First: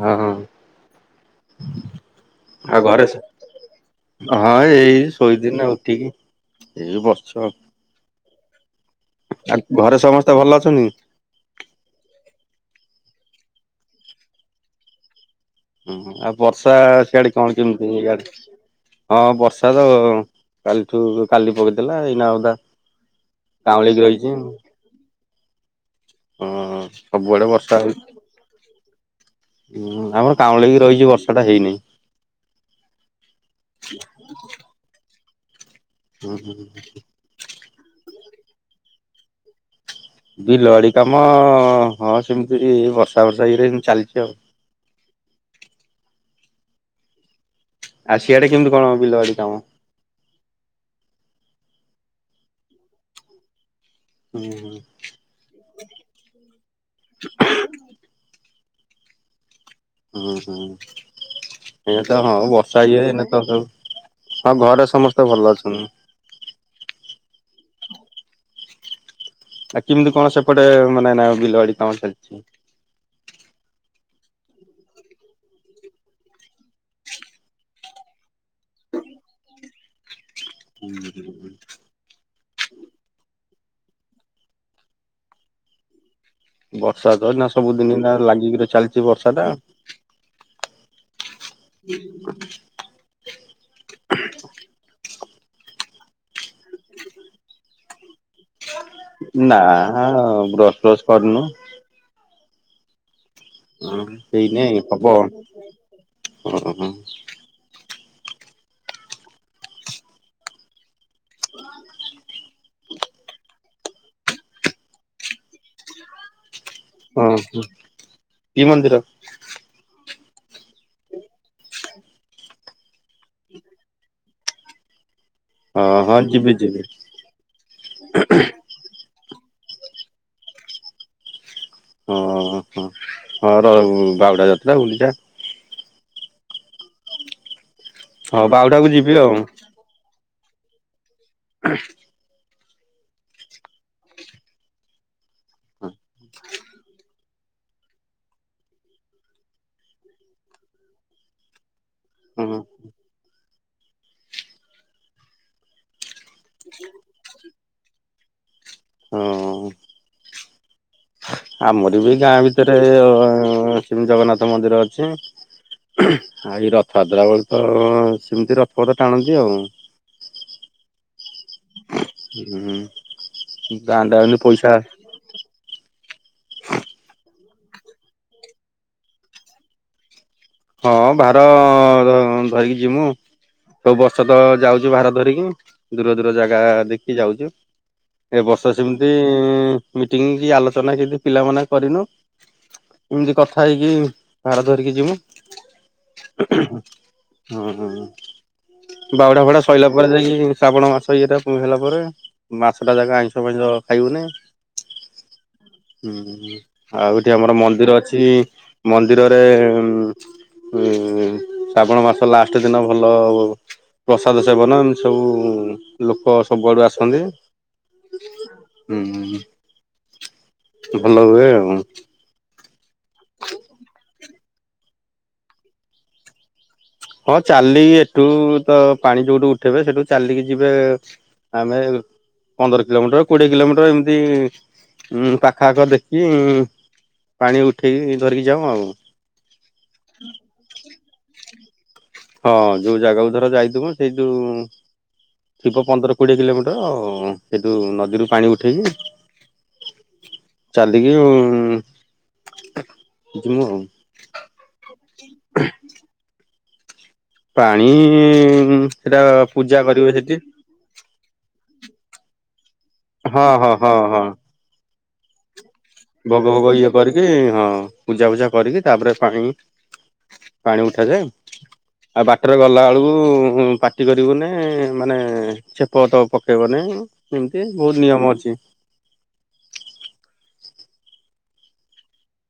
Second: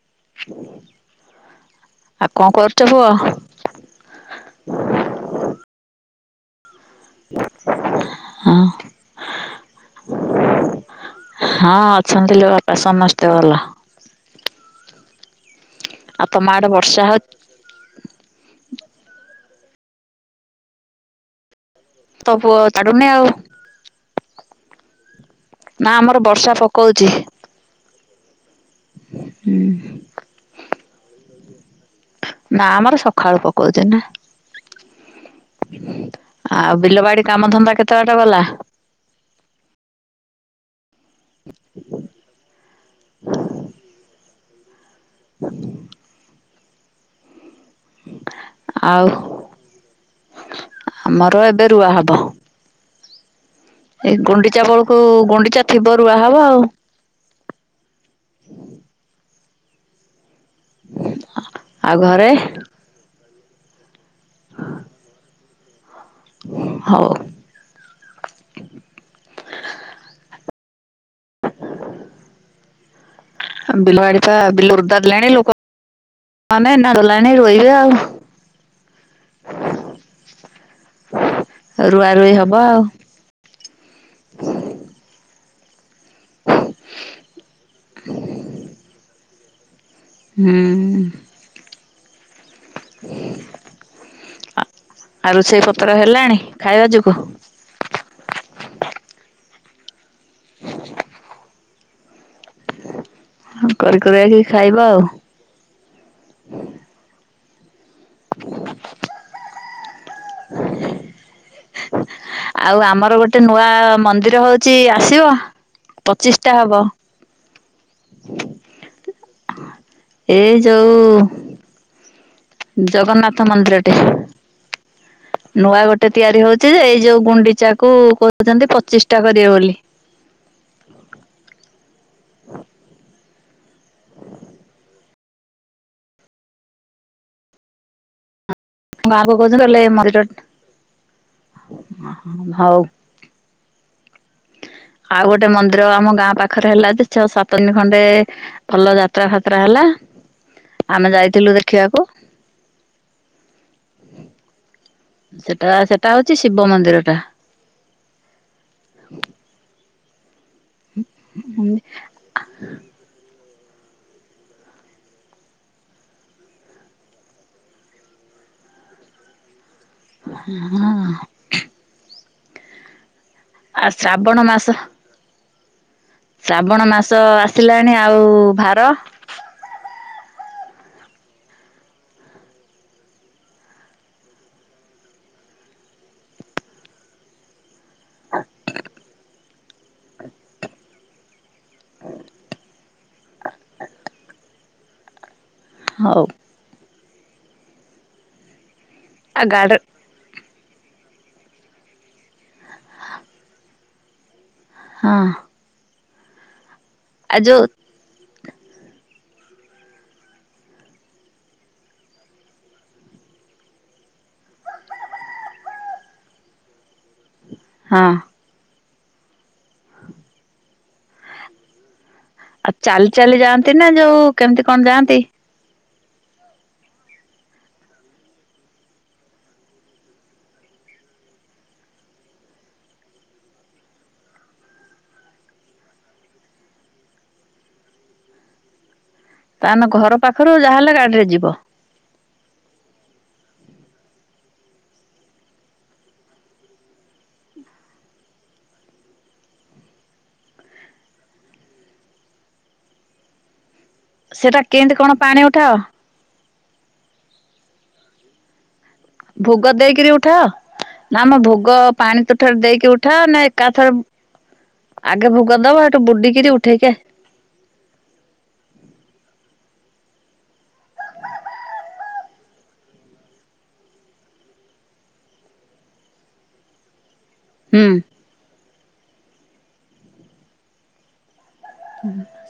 ହଁ। ଆଉ କଣ ଆଉ କରୁଛ ଘରେ ପୁଅ। ହଁ ଏଇ ଶୋଇଦିନ ଉଠିକି ଏଇଉ ବସିଛି ଆଉ। ହଁ। ଆଉ ଘରେ ସମସ୍ତେ ଭଲ ଅଛନ୍ତି? ହଁ ଅଛନ୍ତି ଲୋ ବାପା ସମସ୍ତେ ଭଲ। ହୁଁ ଆଉ ତମ ଆଡେ ବର୍ଷା ହଉଛି ସଆଡେ କଣ? କେମତି ହଁ ବର୍ଷା ତ କାଲି ଏଠୁ କାଲି ପକେଇଦେଲା ତ ପୁଅ ଏଇନାଧା ଛାଡୁନି ଆଉ କାଉଁଳିକି ରହିଛି। ନା ଆମର ବର୍ଷା ପକଉଛି। ବଡ଼େ ବର୍ଷ ହୁଁ ଆମର କାଉଁଳି ବି ରହିଛି ବର୍ଷା ଟା ହେଇନହିଁ। ନା ଆମର ସକାଳୁ ପକାଉଛି ନା। ଆଉ ବିଲବାଡି କାମ ଧନ୍ଦା କେତେ ବା ଟା ଗଲା? ବିଲଆଡି କାମ ହଁ ସେମିତି ବର୍ଷା ବର୍ଷା ଇରେତି ଚାଲିଛି ଆଉ। ହ। ଆସିଆ ଟା କେମିତି କଣ ଆଉ ବିଲବାଡି କାମ? ଆମର ଏବେ ରୁଆ ହବ। ଏଇ ହୁଁ ଗୁଣ୍ଡିଚା ହୁଁ ବେଳକୁ ଗୁଣ୍ଡିଚା ଥିବ ରୁଆ ହବ ଆଉ। ହୁଁ ହୁଁ ଆଉ ଏଇ ତ ଘରେ ହଁ ବ ସାଇ ହେନ ତ ସ ହଁ ଘରେ ସମସ୍ତେ ଭଲ ଅଛନ୍ତି। ହଉ। ଆ କେମିତି କଣ ସେପଟେ ମାନେ ନା ବିଲଆଡି କାମ ଚାଲିଛି? ବିଲୁବାଡି ପା ବିଲୁ ରଦ୍ଦାଦ ଲେଣି ଲୋକ ହ ମ ଏନା କ ଲଣି ରୋୋଇ ବି ଆଉ [unintelligible] ହୁଁ ହୁଁ [unintelligible] ରୁଆ ରୁଇ ହବ ଆଉ। ବର୍ଷା ତ ନା ସବୁଦିନ ନା ଲାଗିକିରି ଚାଲିଛି ବର୍ଷା ଟା ଆଉ ହୁଁ। [inaudible] ଆଉ ରୋଷେଇ ପତ୍ର ହେଲାଣି ଖାଇବା ଯୋଗୁ? ନା ବ୍ରସ୍ ଫ୍ରସ୍ କରିନୁ କରି ହଁ କୁରାକି ହେଇନି ଖାଇବା ଆଉ ହବ ଆଉ ଆମର ଗୋଟେ ନୂଆ ମନ୍ଦିର ଚି ଆସିବ ପଚିଷ୍ଟା ହବ। ଓହୋ କି ମନ୍ଦିର? ଏ ଜୋଉ ଜଗନ୍ନାଥ ମନ୍ଦିରଟେ ନୂଆ ହଁ ଗୋଟେ ହଁ ତିଆରି ଯିବି ହଉଚି ଯିବି ଯେ ଏଇ ଗୁଣ୍ଡିଚା କୁ କହୁଚନ୍ତି ପଚିଷ୍ଟା କରିବେ ବୋଲି। ଓହୋ ହଉ ରହୁ ବାହୁଡା ଯାତ୍ରା ଗୁଣ୍ଡିଚା ହଁ ବାହୁଡା କୁ ଜି ଗାଁ ଲୋକ କହୁଚନ୍ତି କହିଲେ ମନ୍ଦିରରେ ଭାଉ ଆଉ ଗୋଟେ ମନ୍ଦିର ଆମ ଗାଁ ପାଖରେ ହେଲା ଯେ ଛଅ ସାତଦିନି ଖଣ୍ଡେ ଭଲ ଯାତ୍ରା ଫାତ୍ରା ହେଲା ଆମେ ଯାଇଥିଲୁ ଦେଖିବାକୁ। ଉଁହୁଁ। ସେଟା ସେଟା ହଉଚି ଶିବ ମନ୍ଦିର ଟା। ହୁଁ। ଆମର ବି ଗାଁ ଭିତରେ ସେମିନ୍ତି ଜଗନ୍ନାଥ ମନ୍ଦିର ଅଛି। ଆଉ ଏଇ ରଥଯାତ୍ରା ବେଳେ ତ ସେମିତି ରଥ ପଥ ଟାଣନ୍ତି ଆଉ। ହୁଁ। ହୁଁ ଆଉ ଦାଣ୍ଡ ଶ୍ରାବଣ ଆଉନି ମାସ ପଇସା ଶ୍ରାବଣ ମାସ ଆସିଲାଣି ଆଉ ଭାର ହଁ ଭାର ଧରିକି ଯିମୁ। ସବୁ ବର୍ଷ ତ ଯାଉଚୁ ଭାର ଧରିକି ଦୂର ଦୂର ଜାଗା ଦେଖିକି ଯାଉଚୁ। ଏ ବର୍ଷ ସେମିତି ମିଟିଂ କି ଆଲୋଚନା କିଛି ପିଲାମାନେ କରିନୁ ଏମିତି କଥା ହେଇକି ଭାର ଧରିକି ଯିମୁ। ହଉ। ଉଁ ହୁଁ ବାଉଡା ଆଉ ଫାଉଡା ଗାଡ ସଇଲା ତାପରେ ଯାଇକି ଶ୍ରାବଣ ମାସ ଇଏଟା ପୁଣି ହେଲା ପରେ ମାସଟା ଯାକ ଆଇଁଷ ଫାଇଁଷ ଖାଇବୁନି। ହଁ। ଉଁ ହୁଁ ଆଉ ଏଠି ଆମର ମନ୍ଦିର ଅଛି ମନ୍ଦିରରେ ଉଁ ଶ୍ରାବଣ ମାସ ଲାଷ୍ଟ ଦିନ ଭଲ ପ୍ରସାଦ ସେବନ ଏମତି ସବୁ ଲୋକ ସବୁଆଡୁ ଆସନ୍ତି। ହଁ। ହୁଁ ଭଲ ହୁଏ ଆଉ। ଚାଲ ଚାଲି ଯାଆନ୍ତି ନା ଯୋଉ କେମିତି କଣ ଯାଆନ୍ତି? ହଁ ଚାଲି ଏଠୁ ତ ପାଣି ଯୋଉଠୁ ଉଠେଇବେ ସେଠୁ ଚାଲିକି ଯିବେ ଆମେ ପନ୍ଦର କିଲୋମିଟର କୋଡିଏ କିଲୋମିଟର ଏମିତି ଉ ପାଖ ଆଖ ଦେଖି ଉଁ ପାଣି ଉଠେଇି ଧରିକି ଯାଉଁ ଆଉ। ତା ଆମେ ଘର ପାଖୁରୁ ଯାହାହେଲେ ଗାଡିରେ ଯିବୁ। ହଁ ଯୋଉ ଜାଗାକୁ ଧର ଯାଇଥିବ ସେଇଠୁ ଥିବ ପନ୍ଦର କୋଡ଼ିଏ କିଲୋମିଟର ସେଇଠୁ ନଦୀରୁ ପାଣି ଉଠେଇକି ଚାଲିକି ଉଁ ଜି ମୁ ଆଉ। ସେଟା କେମିତି କଣ ପାଣି ଉଠାଅ? ପାଣି ସେଟା ପୂଜା କରିବେ ସେଠି। ନାମ ଭୋଗ ପାଣି ତୁଠରେ ଦେଇକି ଉଠାଅ ନା ହଁ ହଁ ଏକାଥର ହଁ ହଁ। ଆଗେ ଭୋଗ ଦବ ବୁଡିକିରି ଭୋଗ ଫୋଗ ଉଠେଇକି ଇଏ କରିକି ହଁ ପୂଜା ଫୂଜା କରିକି ତାପରେ ପାଣି ପାଣି ଉଠାଯାଏ। ଆଉ ବାଟରେ ଗଲାବେଳୁ ପାଟି କରିବୁନି ମାନେ ଛେପପ ପକେଇବନି ଏମିତି ହୁଁ ବହୁତ ନିୟମ ଅଛି।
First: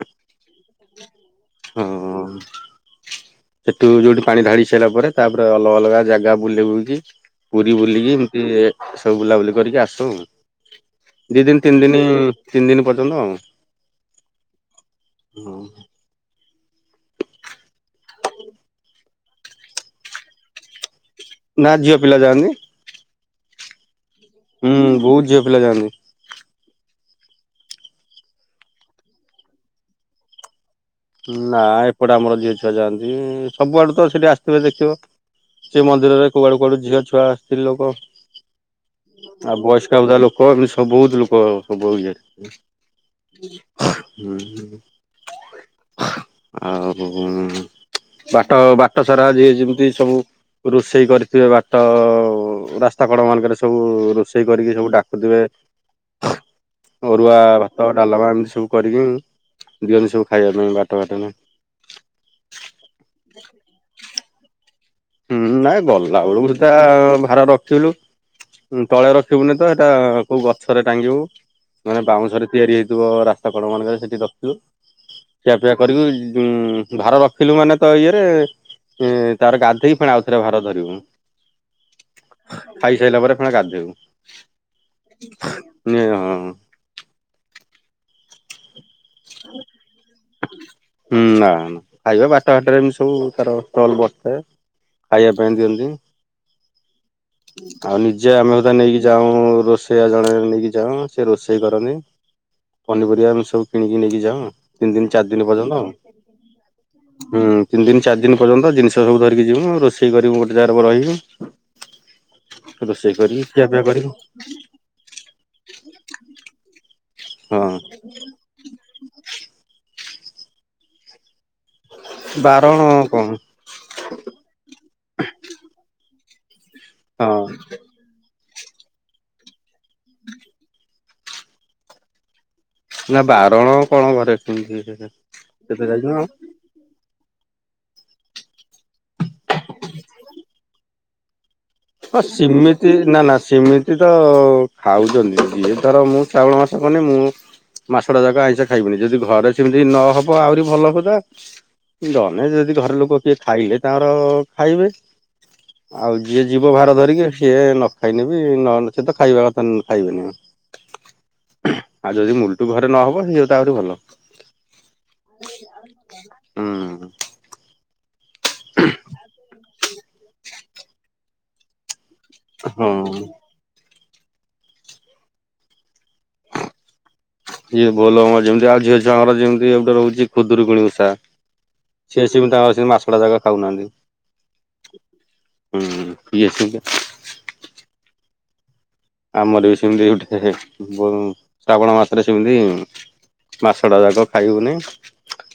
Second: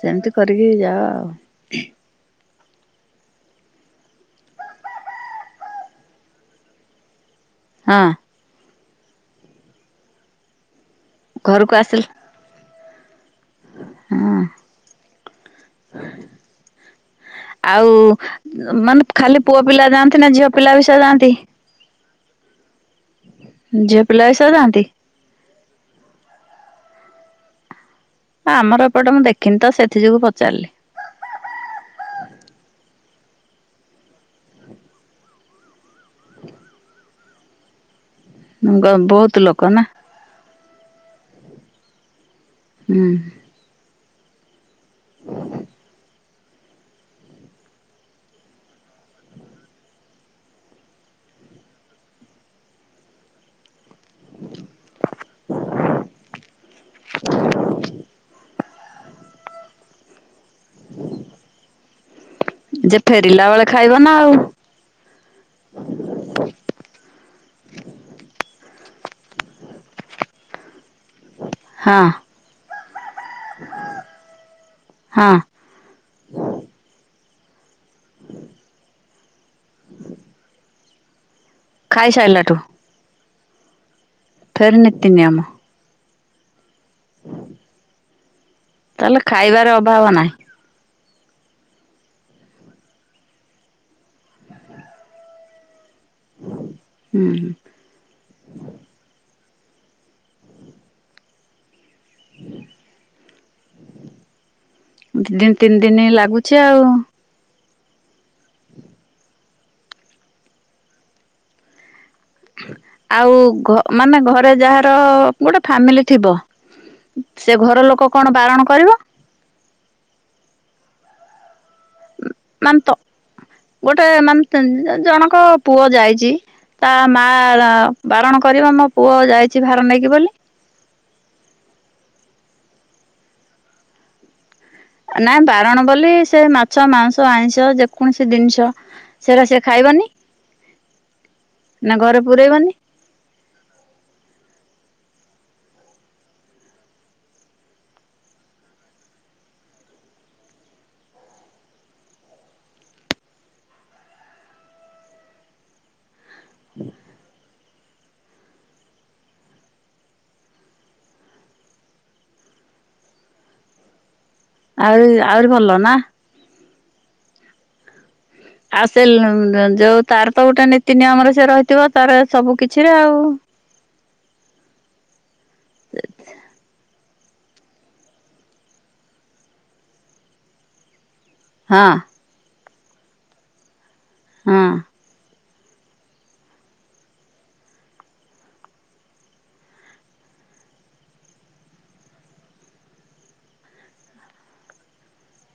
ସେମିତି କରିକି ଯାଅ ଆଉ ହଁ ସେଠୁ ଯୋଉଠି ପାଣି ଧଢାଡି ସାରିଲା ପରେ ତାପରେ ଅଲଗା ଅଲଗା ଜାଗା ବୁଲି ବୁଲିକ ପୁରୀ ଆଉ ବୁଲିକି ହଁ ଏମିତି ସବୁ ବୁଲାବୁଲି କରିକି ଆସ ଆ ଦି ଦିନ ଘରକୁ ତିନି ଦିନ ଆସିଲେ ତିନି ଦିନ ପର୍ଯ୍ୟନ୍ତ ଆଉ ହଁ ଆଉ ମାନେ ଖାଲି ପୁଅ ପିଲା ଯାଆନ୍ତି ନା ଝିଅ ପିଲା ବି ସେୟ ଯାଆନ୍ତି। ନା ଝିଅ ପିଲା ଯାଆନ୍ତି। ଯେ ପିଲା ସହ ହୁଁ ଯାଆନ୍ତି? ବହୁତ ଝିଅ ପିଲା ଯାଆନ୍ତି। ଆ ଆମର ଏପଟେ ମୁଁ ଦେଖିନି ତ ସେଥି ଯୋଗୁ ପଚାରିଲି ନା ଏପଟେ ଆମର ଝିଅ ଛୁଆ ଯାଆନ୍ତି ସବୁଆଡେ ତ ସେଠି ଆସିଥିବେ ଦେଖିବ। ସେ ମନ୍ଦିରରେ କୁଆଡ଼ୁ କୁଆଡ଼ୁ ଝିଅ ଛୁଆ ଆସିଥିଲେ ଲୋକ ଗ ବହୁତ ଆଉ ଲୋକ ନା ବୟସ୍କା ବଧା ଲୋକ ଏମିତି ବହୁତ ଲୋକ ସବୁ ହୁଁ ହୁଁ ହଁ ଆଉ ବାଟ ବାଟ ସାରା ଯିଏ ଯେମିତି ସବୁ ରୋଷେଇ କରିଥିବେ ବାଟ ରାସ୍ତା କଡ ମାନଙ୍କରେ ସବୁ ରୋଷେଇ କରିକି ସବୁ ଡାକୁଥିବେ। ହଁ ଅରୁଆ ଭାତ ଡାଲମା ଏମିତି ସବୁ କରିକି ଦିଅନ୍ତି ସବୁ ଖାଇବା ପାଇଁ ବାଟ ବାଟ ନ ଯେ ଫେରିଲା ବେଳେ ଖାଇବ ନା ଆଉ ହୁଁ ନାଇଁ ଗଲା ବେଳକୁ ସିଧା ଭାରା ରଖିଥିଲୁ। ତଳେ ରଖିବୁନି ତ ଏଇଟା କୋଉ ଗଛରେ ଟାଙ୍ଗିବୁ ମାନେ ହଁ ବାଉଁଶରେ ତିଆରି ହେଇଥିବ ରାସ୍ତା କଡ ମାନଙ୍କରେ ସେଠି ହଁ ରଖିଥିବ ସେ କରିକି ଭାର ରଖିଲୁ ମାନେ ତ ଇଏରେ ତାର ଗାଧେଇ ଆଉଥରେ ଭାର ଧରିବୁ। ଖାଇସାରିଲାଠୁ ଖାଇସାରିଲା ପରେ ଫେଣି ଗାଧେବୁ ଫେରିନେତିନି ଆମ ନ ହଁ ତାହେଲେ ଖାଇବାର ଅଭାବ ନାହିଁ। ହୁଁ ନା ଖାଇବା ବାଟଘାଟରେ ସବୁ ତାର ଷ୍ଟଲ ବଢଥାଏ। ଖାଇବା ପାଇଁ ଦିଅନ୍ତି। ହୁଁ ହ ଆଉ ନିଜେ ଆମେ ବଧେ ନେଇକି ଯାଉ ରୋଷେଇଆ ଜଣେ ନେଇକି ଯାଉ ସେ ରୋଷେଇ କରନ୍ତି। ପନିପରିବା ଆମ ସବୁ କିଣିକି ନେଇକି ଯାଉ ଦି ଦିନ ତିନି ଦିନ ଲାଗୁଛି ଆଉ ହୁଁ ତିନି ଦିନ ଚାରି ଦିନ ପର୍ଯ୍ୟନ୍ତ ଜିନିଷ ସବୁ ଧରିକି ଯିବୁ ରୋଷେଇ କରିବୁ ଗୋଟେ ଜାଗାରେ ରହିବୁ। ରୋଷେଇ କରିକି ଆଉ ଖିଆପିଆ କରିବୁ ମାନେ ଘରେ ଯାହା ଗୋଟେ ଫାମିଲି ଥିବ ସେ ହଁ ଘର ଲୋକ କଣ ବାରଣ କରିବ। ମାନେ ତ ବାରଣ କଣ? ଗୋଟେ ମାନେ ଜଣଙ୍କ ପୁଅ ଯାଇଛି ତା ମା ହଁ ବାରଣ କରିବ ମୋ ପୁଅ ଯାଇଛି ଭାର ନେଇକି ବୋଲି ହ ନା ବାରଣ କଣ ଘରେ ଶୁଣିଛି ନାଇଁ ବାରଣ ବୋଲି ସେ ମାଛ ମାଂଁସ ଆଇଁଷ ଯେକୌଣସି ଜିନିଷ ସେଟା ସେ ଖାଇବନି ନା ହ ଘରେ ସୀମି ପୁରେଇବନି ନା ନା ସେମିତି ତ ଖାଉଛନ୍ତି ଇଏ ଧର ମୁଁ ଚାଉଳ ମାସ କନି ମୁଁ ମାଛ ଟା ଯାକ ଆଇଁଷ ଖାଇବିନି, ଯଦି ଘରେ ସେମିତି ନହବ ଆହୁରି ଭଲ କଥା। ଜଣେ ଯଦି ଘରେ ଲୋକ କିଏ ଖାଇଲେ, ତାଙ୍କର ଖାଇବେ ଆଉ ଯିଏ ଜୀବ ଭାର ଧରିକି ସିଏ ନ ଖାଇନେ ବି ନ ସ ତ ଖାଇବା କଥା ଖାଇବେନି। ଆଉ ଯଦି ମୁଲଟୁ ଘରେ ନହବ ସେଇ ଯଉ ତ ଆହୁରି ଭଲ। ଆହୁରି ଆହୁରି ଭଲ ନା। ହୁଁ। ଆଉ ସେ ଯୋଉ ତାର ତ ଗୋଟେ ନୀତି ନିୟମରେ ସେ ରହିଥିବ, ତାର ସବୁ କିଛି ଆଉ। ହଁ। ଇଏ ବୋଉଲୋ ମର ଯେମିତି ଆଉ ଝିଅଛୁଆଙ୍କର ଯେମିତି ଗୋଟେ ରହୁଛି ଖୁଦୁରକୁଣି ଓଷା। ହଁ ଅ। ସିଏ ସେ ତାଙ୍କ ସେ ମାସଟା ଯାକ ଖାଉନାହାନ୍ତି। ହଁ ଅ। ହୁଁ [unintelligible] ଆମର ବି ସେମିତି ଗୋଟେ ଶ୍ରାବଣ ମାସରେ ସେମିତି ମାସଟା ଯାକ ଖାଇହଉନି।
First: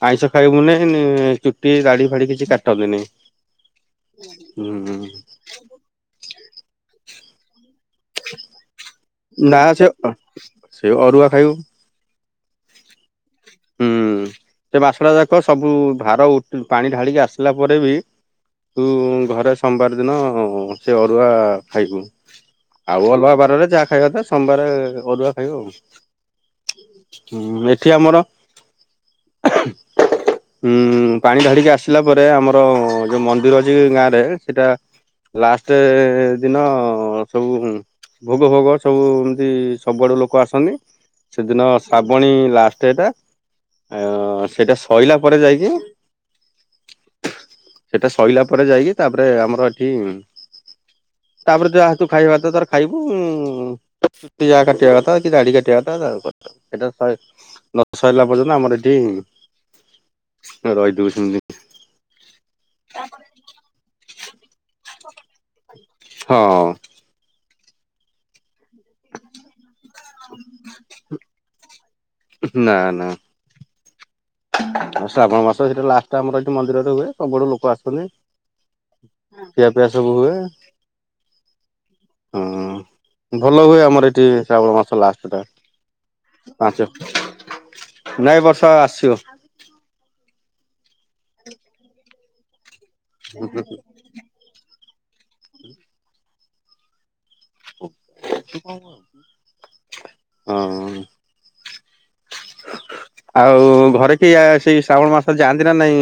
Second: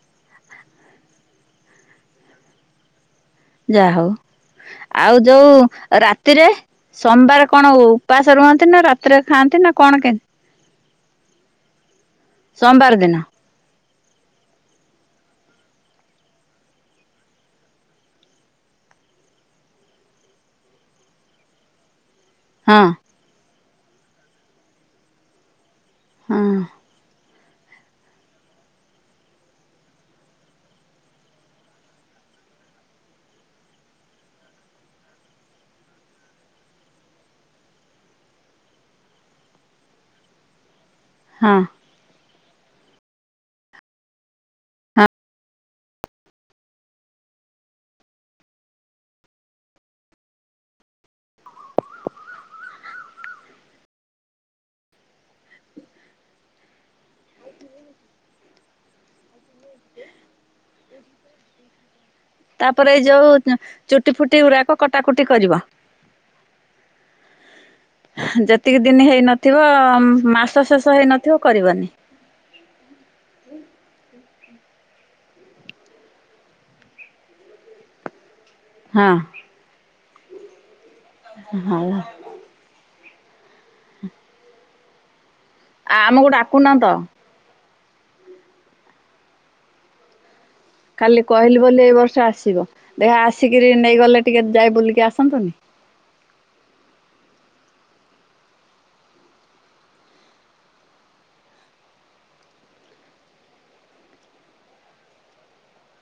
ଆଇଁଷ ଖାଇବୁନି ଚୁଟି ଦାଢ଼ି ଫାଡି କିଛି କାଟନ୍ତିନି। ଯାହା ହଉ ହୁଁ ଆଉ ଯୋଉ ରାତିରେ ସୋମବାର କଣ ହ? ଉପାସ ରୁହନ୍ତି ନା ରାତିରେ ଖାନ୍ତି ନା କଣ କେମିତି? ସେଇ ଅରୁଆ ଖାଇବୁ। ସୋମବାର ଦିନ। ହୁଁ ଉଁ ସେ ମାସଟା ଯାକ ସବୁ ଭାର ପାଣି ଢାଳିକି ଆସିଲା ପରେ ବି ତୁ ଘରେ ସୋମବାର ଦିନ ସେ ଅରୁଆ ଖାଇବୁ। ହଁ ଅଲୁଆ ବାରରେ ଯାହା ଖାଇବା ତ ସୋମବାର ଅରୁଆ ଖାଇବା ଆଉ ହଁ ହୁଁ, ଏଠି ଆମର ଉଁ ପାଣି ଢାଳିକି ଆସିଲା ପରେ ଆମର ଯୋଉ ମନ୍ଦିର ଅଛି ଗାଁ ରେ, ସେଇଟା ଲାଷ୍ଟ ଦିନ ସବୁ ଭୋଗ ଫୋଗ ସବୁ ଏମିତି ସବୁଆଡ଼ୁ ଲୋକ ଆସନ୍ତି ହଁ ସେଦିନ ଶ୍ରାବଣୀ ଲାଷ୍ଟଟା ଆଉ ସେଇଟା ହଁ ସଇଲା ପରେ ଯାଇକି ସେଟା ସଇଲା ପରେ ଯାଇକି, ତାପରେ ଆମର ଏଠି ତାପରେ ଯାହା ତୁ ଖାଇବା କଥା ତର ଖାଇବୁ ପିଆ କାଟିବା କଥା କି ଦାଢ଼ି କାଟିବା କଥାଥା। ସେଇଟା ଶହେ ନ ସରିଲା ପର୍ଯ୍ୟନ୍ତ ଆମର ଏଠି ରହିଦଉଛନ୍ତି ତାପରେ ଏଇ ଯୋଉ ଚୁଟି ଫୁଟି ଗୁଡ଼ାକ କଟାକୁଟି କରିବ। ହଁ ଅଁ। ଯେତିକି ଦିନ ହେଇନଥିବ, ମାସ ଶେଷ ହେଇନଥିବ, କରିବନି। ନା ନା। ଶ୍ରାବଣ ମାସ ସେଟା ଲାଷ୍ଟ ଆମର ଏଠି ମନ୍ଦିରରେ ହୁଏ, ସବୁଆଡୁ ଲୋକ ଆସୁଛନ୍ତି ହଁ ଅ ଖିଆପିଆ ସବୁ ହୁଏ। [unintelligible] ହଁ ଭଲ ହୁଏ ଆମର ଏଠି ଶ୍ରାବଣ ମାସ ଲାଷ୍ଟଟା। ଆମକୁ ଡାକୁନ ତ ପାଞ୍ଚ, ନାଇଁ ବର୍ଷ ଆସିବ। କାଲି କହିଲି ବୋଲି ଏଇ ବର୍ଷ ଆସିବ, ଦେଖିଆ ଆସିକିରି ନେଇଗଲେ ଟିକେ ଯାଇ ବୁଲିକି ଆସନ୍ତୁନି। [inaudible] ହଁ ଅଁ। [inaudible] ଆଉ ଘରେ କିଏ ଆ ସେଇ ଶ୍ରାବଣ ମାସରେ ଯାଆନ୍ତି ନା ନାଇଁ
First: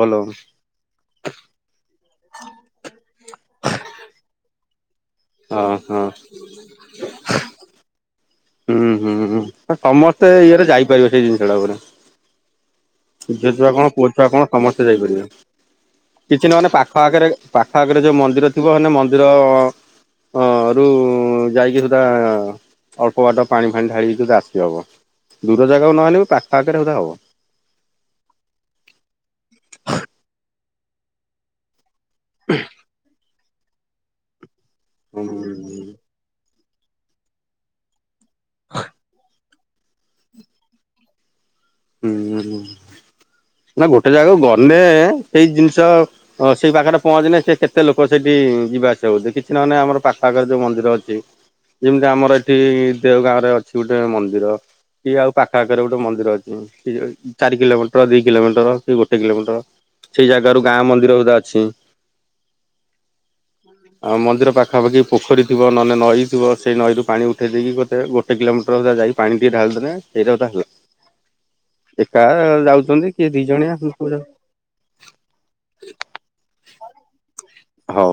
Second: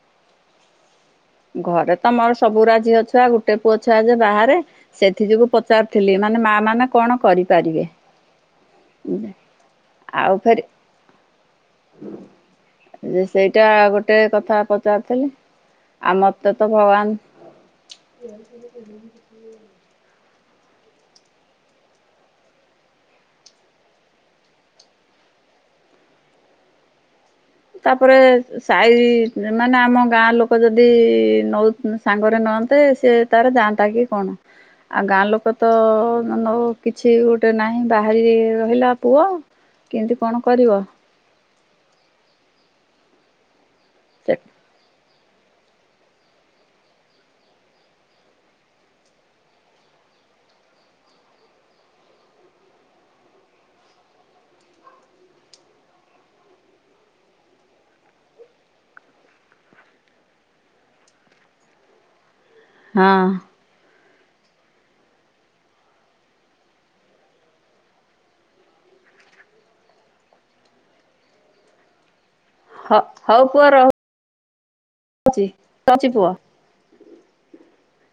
ବୋଲବମ? ଘରେ ତ ମର ସବୁଉରା ଝିଅ ଛୁଆ ଗୋଟେ ପୁଅ ଛୁଆ ଯେ ବାହାରେ। ସେଥି ଯୁଗୁ ହଁ ହଁ ପଚାରୁଥିଲି ମାନେ, ମା ମାନେ କଣ କରିପାରିବେ? ହୁଁ ହୁଁ ସମସ୍ତେ ଆଉ ଫେର ଇଏରେ ଯାଇପାରିବ ସେଇ ଜିନିଷ ଟା ବୋଧେ। ଝିଅ ସେଇଟା ଛୁଆ କଣ ପୁଅ ଗୋଟେ ଛୁଆ କଣ କଥା ସମସ୍ତେ ଯାଇପାରିବେ ପଚାରୁଥିଲି। ଆଉ କିଛି ମତେ ତ ନହେନେ ପାଖ ଭଗବାନ ଆଖରେ ପାଖ ଆଖରେ ଯୋଉ ମନ୍ଦିର ଥିବ ହେନେ ମନ୍ଦିର ହ ରୁ ଯାଇକି ସୁଧା ଅଳ୍ପ ବାଟ ପାଣି ଫାଣି ଢ଼ାଳିକି ସୁଦା ଆସି ହବ। ଦୂର ଜାଗାକୁ ନହେଲେ ବି ପାଖ ଆଖରେ ସୁଦା ହବ। ତାପରେ ସାଇ ଏ ମାନେ ଆମ ଗାଁ ଲୋକ ଯଦି ନଉ ସାଙ୍ଗରେ ନଅନ୍ତେ ସିଏ ତାର ଯାଆନ୍ତା କି କଣ? ଆଁ ଗାଁ ହୁଁ ଲୋକତ ନ ନଉ କିଛି ଗୋଟେ ନାହିଁ। ବାହାରି ରହିଲା ପୁଅ କେନତି କଣ କରିବ? ହୁଁ ହୁଁ ନା ଗୋଟେ ଜାଗାକୁ ଗନେ ସେଇ ଜିନିଷ ଓ ସେଇ ପାଖେରେ ପହଞ୍ଚିଲେ ସେ କେତେ ଲୋକ ସେଠି ଯିବା ଆସିବା ହଉଛି କିଛି ନହେନେ ଆମର ପାଖ ଆଖେରେ ଯୋଉ ମନ୍ଦିର ଅଛି ଯେମିତି ଆମର ଏଠି ଦେଓଗାଁ ରେ ଅଛି ଗୋଟେ ମନ୍ଦିର କି ଆଉ ପାଖ ଆଖରେ ଗୋଟେ ମନ୍ଦିର ଅ ହୁଁ କିଏ ଯାଉଚି ଚାରି କିଲୋମିଟର ଦି କିଲୋମିଟର କି ଗୋଟେ କିଲୋମିଟର। ସେଇ ଜାଗାରୁ ଗାଁ ମନ୍ଦିର ଉଦା ଅଛିଁ। ହଁ। ଆଉ ମନ୍ଦିର ପାଖାପାଖି ପୋଖରୀ ଥିବ ନହେନେ ନଈ ଥିବ ସେଇ ନଈରୁ ପାଣି ଉଠେଇ ଦେଇକି ଗୋତେ ଗୋ ଟେ କିଲୋମିଟରରୁ ଯାଇ ପାଣି ଟିକେ ଢାଳି ଦେଲେ ସେଇଟା ସୁଦା ହେଲା। ଏକା ଆ ହଁ ଯାଉଚନ୍ତି କିଏ ଦି ଜଣିଆ ଏମ ସବୁ ଯାଉଚ ଚି ରଉଛି ପୁଅ। ହଉ।